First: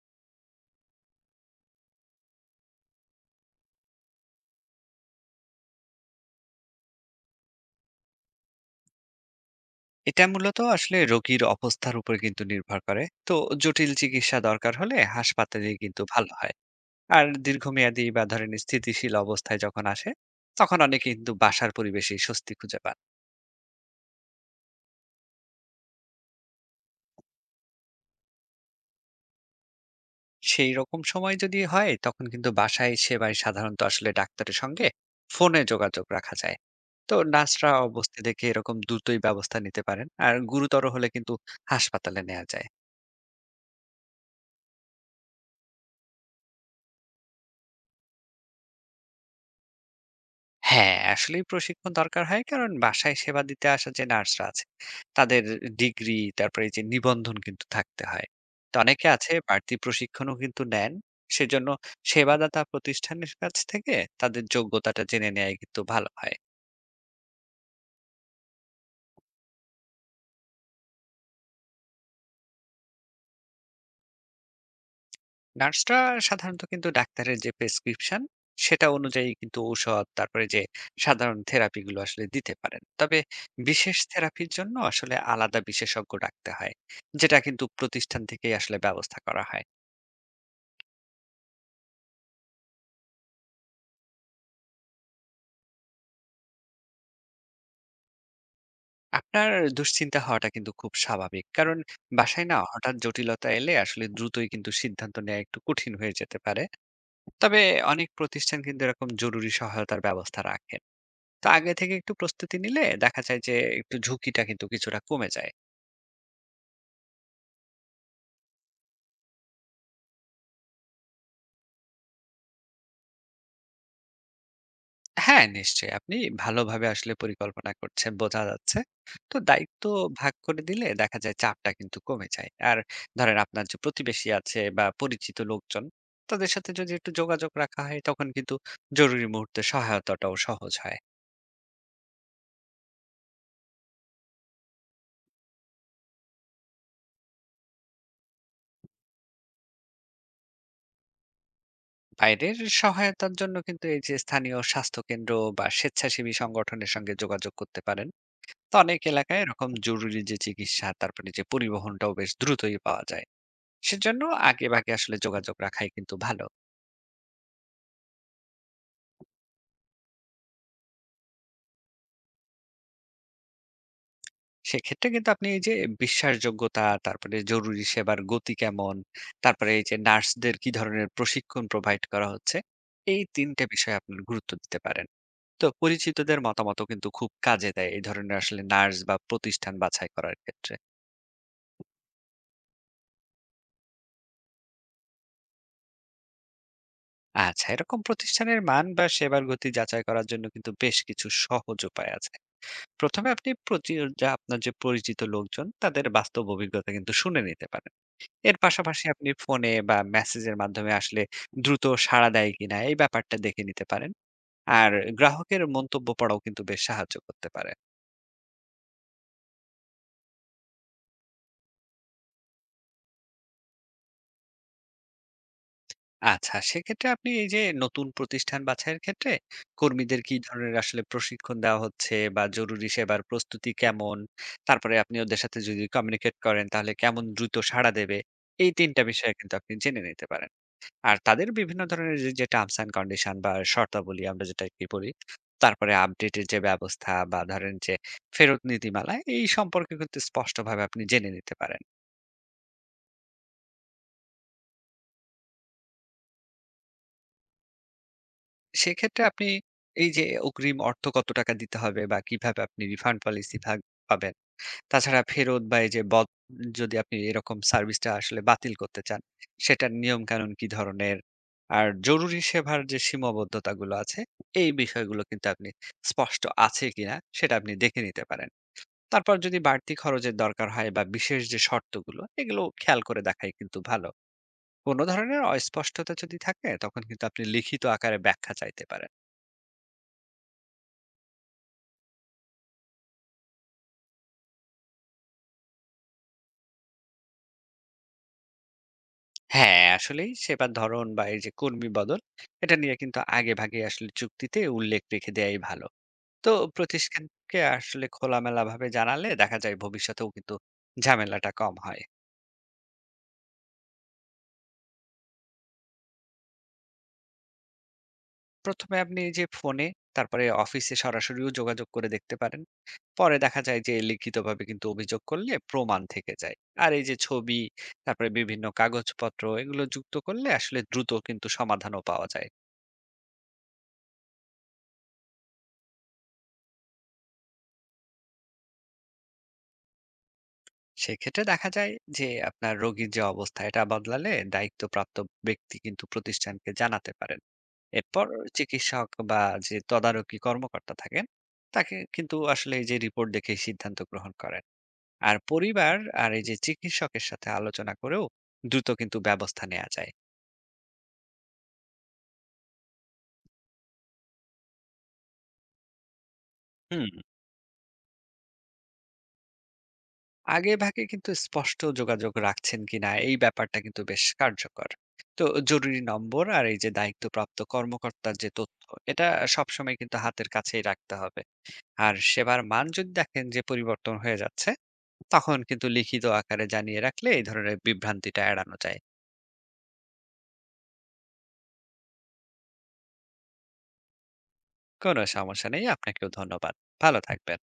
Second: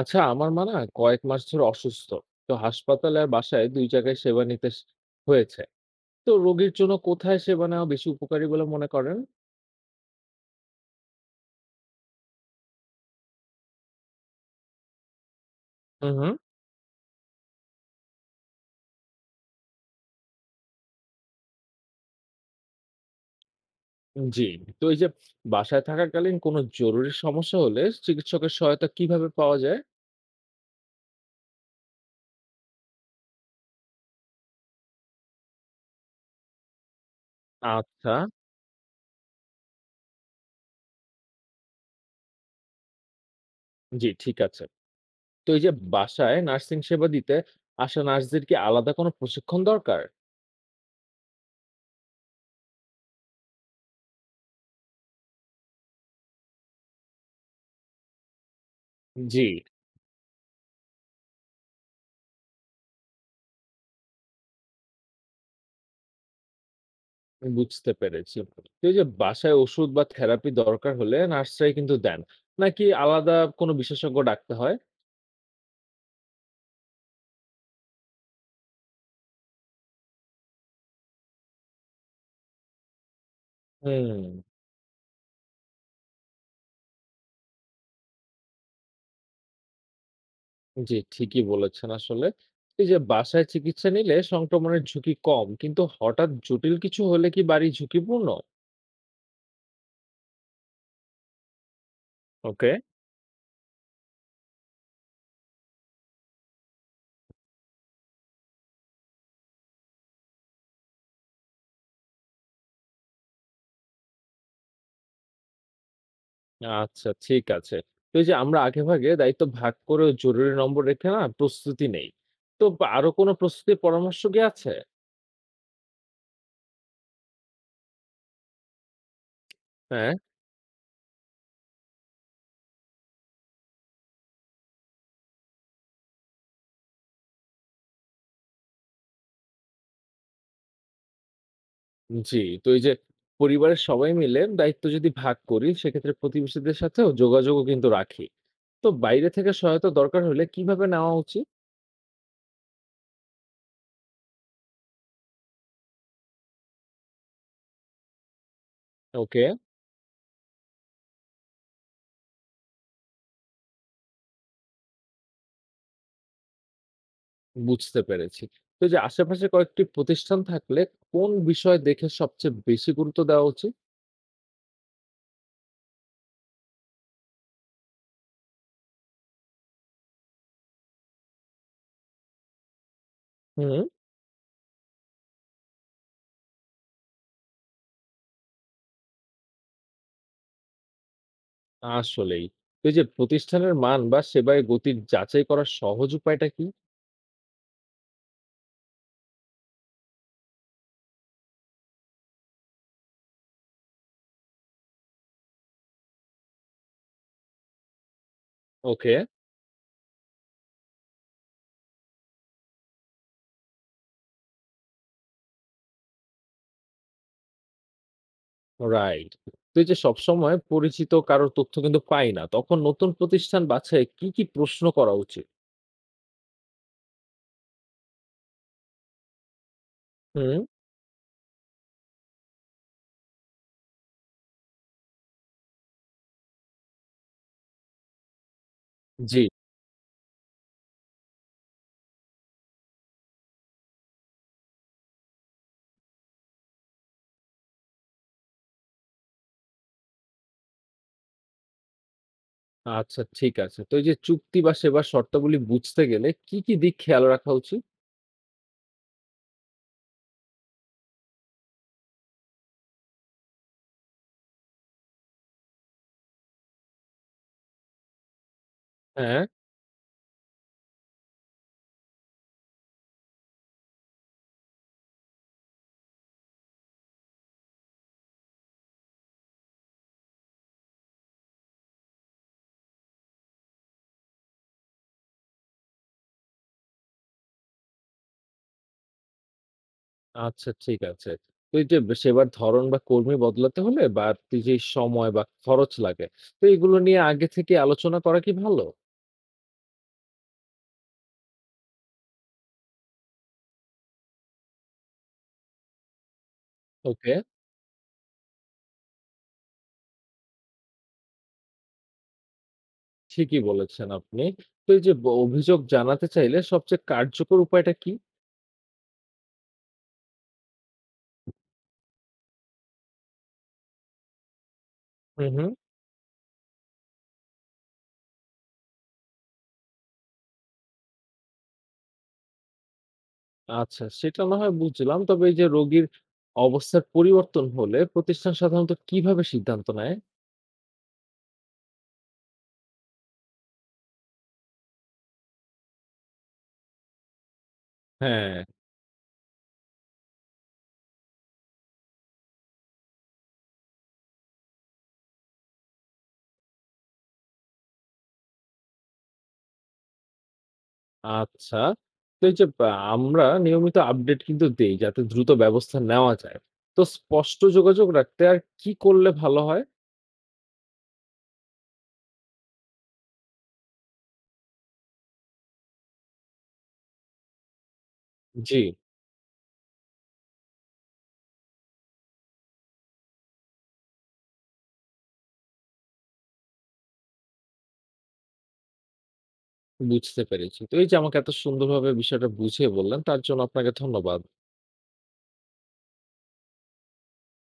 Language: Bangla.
আচ্ছা, আমার মা না কয়েক মাস ধরে অসুস্থ। তো হাসপাতালে আর বাসায় দুই জায়গায় সেবা নিতে হয়েছে। তো রোগীর জন্য কোথায় সেবা নেওয়া বেশি উপকারী বলে মনে করেন? এটা মূলত আসলে রোগীর অবস্থার উপর কিন্তু নির্ভর করে। তো জটিল চিকিৎসা দরকার হলে হাসপাতালে কিন্তু হুম, ভালো হুম। হয়। আর দীর্ঘমেয়াদী বা ধরেন স্থিতিশীল অবস্থায় যখন আসে, তখন অনেকে কিন্তু বাসার পরিবেশে স্বস্তি খুঁজে পান। জি। তো এই যে বাসায় থাকাকালীন কোনো জরুরি সমস্যা হলে চিকিৎসকের সহায়তা কিভাবে পাওয়া যায়? সেই রকম সময় যদি হয় তখন কিন্তু বাসায় সেবায় সাধারণত আসলে ডাক্তারের সঙ্গে ফোনে যোগাযোগ রাখা যায়। তো নার্সরা আচ্ছা। অবস্থা দেখে এরকম দ্রুতই ব্যবস্থা নিতে পারেন, আর গুরুতর হলে কিন্তু হাসপাতালে নেওয়া যায়। জি, ঠিক আছে। তো এই যে বাসায় নার্সিং সেবা দিতে আসা নার্সদের কি আলাদা কোনো প্রশিক্ষণ দরকার? হ্যাঁ, আসলেই প্রশিক্ষণ দরকার হয়। কারণ বাসায় সেবা দিতে আসা যে নার্সরা আছে, তাদের ডিগ্রি তারপরে এই যে নিবন্ধন কিন্তু থাকতে হয়। তো অনেকে আছে জি। বাড়তি প্রশিক্ষণও কিন্তু নেন। সেজন্য সেবাদাতা প্রতিষ্ঠানের কাছ থেকে তাদের যোগ্যতাটা জেনে নেয়াই কিন্তু ভালো হয়। বুঝতে পেরেছি। তো এই যে বাসায় ওষুধ বা থেরাপি দরকার হলে নার্সরাই কিন্তু দেন। নাকি আলাদা কোনো বিশেষজ্ঞ ডাকতে হয়? নার্সরা সাধারণত কিন্তু ডাক্তারের যে প্রেসক্রিপশন সেটা অনুযায়ী কিন্তু ঔষধ তারপরে যে সাধারণ থেরাপিগুলো আসলে দিতে পারেন, তবে বিশেষ হুম। থেরাপির জন্য আসলে আলাদা বিশেষজ্ঞ রাখতে হয়, যেটা কিন্তু প্রতিষ্ঠান থেকেই আসলে ব্যবস্থা করা হয়। জি, ঠিকই বলেছেন আসলে। এই যে বাসায় চিকিৎসা নিলে সংক্রমণের ঝুঁকি কম, কিন্তু হঠাৎ জটিল কিছু হলে কি বাড়ি ঝুঁকিপূর্ণ? আপনার দুশ্চিন্তা হওয়াটা কিন্তু খুব স্বাভাবিক, কারণ বাসায় না ওকে। হঠাৎ জটিলতা এলে আসলে দ্রুতই কিন্তু সিদ্ধান্ত নেওয়া একটু কঠিন হয়ে যেতে পারে। তবে অনেক প্রতিষ্ঠান কিন্তু এরকম জরুরি সহায়তার ব্যবস্থা রাখেন। তো আগে থেকে একটু প্রস্তুতি নিলে দেখা যায় যে একটু ঝুঁকিটা কিন্তু কিছুটা কমে যায়। আচ্ছা, ঠিক আছে। তো এই যে আমরা আগেভাগে দায়িত্ব ভাগ করে জরুরি নম্বর রেখে না প্রস্তুতি নেই। তো আরো কোনো প্রস্তুতির পরামর্শ কি আছে? হ্যাঁ, নিশ্চয়ই। আপনি ভালোভাবে আসলে পরিকল্পনা করছেন, বোঝা যাচ্ছে। তো দায়িত্ব হ্যাঁ। ভাগ করে দিলে দেখা যায় চাপটা কিন্তু কমে যায়। আর ধরেন আপনার যে প্রতিবেশী আছে বা পরিচিত লোকজন, তাদের সাথে যদি একটু যোগাযোগ রাখা হয় তখন কিন্তু জরুরি মুহূর্তে সহায়তাটাও সহজ হয়। জি, তো এই যে পরিবারের সবাই মিলে দায়িত্ব যদি ভাগ করি সেক্ষেত্রে প্রতিবেশীদের সাথেও যোগাযোগও কিন্তু রাখি। তো বাইরে থেকে সহায়তা দরকার হলে কিভাবে নেওয়া উচিত? বাইরের সহায়তার জন্য কিন্তু এই যে স্থানীয় স্বাস্থ্যকেন্দ্র বা স্বেচ্ছাসেবী সংগঠনের সঙ্গে যোগাযোগ করতে পারেন। তো অনেক এলাকায় ওকে। এরকম জরুরি যে চিকিৎসা, তারপরে যে পরিবহনটাও বেশ দ্রুতই পাওয়া যায়। সেজন্য আগেভাগে আসলে যোগাযোগ রাখাই কিন্তু ভালো। বুঝতে পেরেছি। তো এই যে আশেপাশে কয়েকটি প্রতিষ্ঠান থাকলে কোন বিষয় দেখে সবচেয়ে বেশি গুরুত্ব দেওয়া উচিত? সেক্ষেত্রে কিন্তু আপনি এই যে বিশ্বাসযোগ্যতা, তারপরে জরুরি সেবার গতি কেমন, তারপরে এই যে নার্সদের কি ধরনের প্রশিক্ষণ প্রোভাইড করা হচ্ছে, এই ৩ টে হুম। বিষয়ে আপনার গুরুত্ব দিতে পারেন। তো পরিচিতদের মতামতও কিন্তু খুব কাজে দেয় এই ধরনের আসলে নার্স বা প্রতিষ্ঠান বাছাই করার ক্ষেত্রে। আসলেই। তো এই যে প্রতিষ্ঠানের মান বা সেবায় গতির যাচাই করার সহজ উপায়টা কি? আচ্ছা, এরকম প্রতিষ্ঠানের মান বা সেবার গতি যাচাই করার জন্য কিন্তু বেশ কিছু সহজ উপায় আছে। ১ম এ আপনি যা আপনার যে পরিচিত লোকজন তাদের বাস্তব অভিজ্ঞতা কিন্তু শুনে নিতে পারেন। এর পাশাপাশি ওকে। আপনি ফোনে বা মেসেজের মাধ্যমে আসলে দ্রুত সাড়া দেয় কিনা এই ব্যাপারটা দেখে নিতে পারেন। আর গ্রাহকের মন্তব্য পড়াও কিন্তু বেশ সাহায্য করতে পারে। রাইট। তো এই যে সবসময় পরিচিত কারোর তথ্য কিন্তু পাই না তখন নতুন প্রতিষ্ঠান বাছাই কি কি প্রশ্ন করা উচিত? আচ্ছা, সেক্ষেত্রে আপনি এই যে নতুন প্রতিষ্ঠান বাছাইয়ের ক্ষেত্রে কর্মীদের কি হুম। ধরনের আসলে প্রশিক্ষণ দেওয়া হচ্ছে বা জরুরি সেবার প্রস্তুতি কেমন? তারপরে আপনি ওদের সাথে যদি কমিউনিকেট করেন তাহলে কেমন দ্রুত সাড়া দেবে? এই ৩ টা বিষয়ে জি। কিন্তু আপনি জেনে নিতে পারেন। আর তাদের বিভিন্ন ধরনের যে যে টার্মস অ্যান্ড কন্ডিশন বা শর্তাবলী আমরা যেটা কি বলি, তারপরে আপডেটের যে ব্যবস্থা বা ধরেন যে ফেরত নীতিমালা এই সম্পর্কে কিন্তু স্পষ্টভাবে আপনি জেনে নিতে পারেন। আচ্ছা, ঠিক আছে। তো এই যে চুক্তি বা সেবার শর্তাবলী বুঝতে গেলে কি, কি দিক খেয়াল রাখা উচিত? সেক্ষেত্রে আপনি এই যে অগ্রিম অর্থ কত টাকা দিতে হবে বা কিভাবে আপনি রিফান্ড পলিসি ভাগ পাবেন। তাছাড়া ফেরত বা এই যে যদি আপনি এরকম সার্ভিসটা আসলে বাতিল করতে চান, হ্যাঁ, সেটার নিয়মকানুন কি ধরনের? আর জরুরি সেবার যে সীমাবদ্ধতাগুলো আছে, এই বিষয়গুলো কিন্তু আপনি স্পষ্ট আছে কিনা সেটা আপনি দেখে নিতে পারেন। তারপর যদি বাড়তি খরচের দরকার হয় বা বিশেষ যে শর্তগুলো, এগুলো খেয়াল করে দেখাই কিন্তু ভালো। কোন ধরনের অস্পষ্টতা যদি থাকে, তখন কিন্তু আপনি লিখিত আকারে ব্যাখ্যা চাইতে পারেন। আচ্ছা, ঠিক আছে। তো এই যে সেবার ধরন বা কর্মী বদলাতে হলে বাড়তি যে সময় বা খরচ লাগে, তো এগুলো নিয়ে আগে থেকে আলোচনা করা কি ভালো? হ্যাঁ, আসলেই সেবার ধরন বা এই যে কর্মী বদল, এটা নিয়ে কিন্তু আগেভাগে আসলে চুক্তিতে উল্লেখ রেখে দেয়াই ভালো। তো ওকে, প্রতিষ্ঠানকে আসলে খোলামেলাভাবে জানালে দেখা যায় ভবিষ্যতেও কিন্তু ঝামেলাটা কম হয়। ঠিকই বলেছেন আপনি। তো এই যে অভিযোগ জানাতে চাইলে সবচেয়ে কার্যকর উপায়টা কি? ১ম এ আপনি এই যে ফোনে, তারপরে অফিসে সরাসরিও যোগাযোগ করে দেখতে পারেন। পরে দেখা যায় যে লিখিতভাবে কিন্তু অভিযোগ হুম, করলে হুম। প্রমাণ থেকে যায়। আর এই যে ছবি, তারপরে বিভিন্ন কাগজপত্র এগুলো যুক্ত করলে আসলে দ্রুত কিন্তু সমাধানও পাওয়া যায়। আচ্ছা, সেটা না হয় বুঝলাম। তবে এই যে রোগীর অবস্থার পরিবর্তন হলে প্রতিষ্ঠান সাধারণত কিভাবে সিদ্ধান্ত নেয়? সেক্ষেত্রে দেখা যায় যে আপনার রোগীর যে অবস্থা এটা বদলালে দায়িত্বপ্রাপ্ত ব্যক্তি কিন্তু প্রতিষ্ঠানকে জানাতে পারেন। এরপর হ্যাঁ। চিকিৎসক বা যে তদারকি কর্মকর্তা থাকেন তাকে কিন্তু আসলে এই যে রিপোর্ট দেখে সিদ্ধান্ত গ্রহণ করেন। আর পরিবার আর এই যে চিকিৎসকের সাথে আলোচনা করেও দ্রুত কিন্তু ব্যবস্থা নেওয়া যায়। আচ্ছা। তো এই যে আমরা নিয়মিত আপডেট কিন্তু দেই যাতে দ্রুত ব্যবস্থা নেওয়া যায়। তো হুম। স্পষ্ট যোগাযোগ রাখতে আর কি করলে ভালো হয়? আগেভাগে কিন্তু স্পষ্ট যোগাযোগ রাখছেন কিনা এই ব্যাপারটা কিন্তু বেশ কার্যকর। তো জরুরি নম্বর আর এই যে দায়িত্বপ্রাপ্ত কর্মকর্তার যে জি। তথ্য এটা সবসময় কিন্তু হাতের কাছেই রাখতে হবে। আর সেবার মান যদি দেখেন যে পরিবর্তন হয়ে যাচ্ছে তখন কিন্তু লিখিত আকারে জানিয়ে রাখলে এই ধরনের বিভ্রান্তিটা এড়ানো যায়। বুঝতে পেরেছি। তো এই যে আমাকে এত সুন্দরভাবে বিষয়টা বুঝিয়ে বললেন তার জন্য আপনাকে ধন্যবাদ। কোনো সমস্যা নেই, আপনাকেও ধন্যবাদ। ভালো থাকবেন।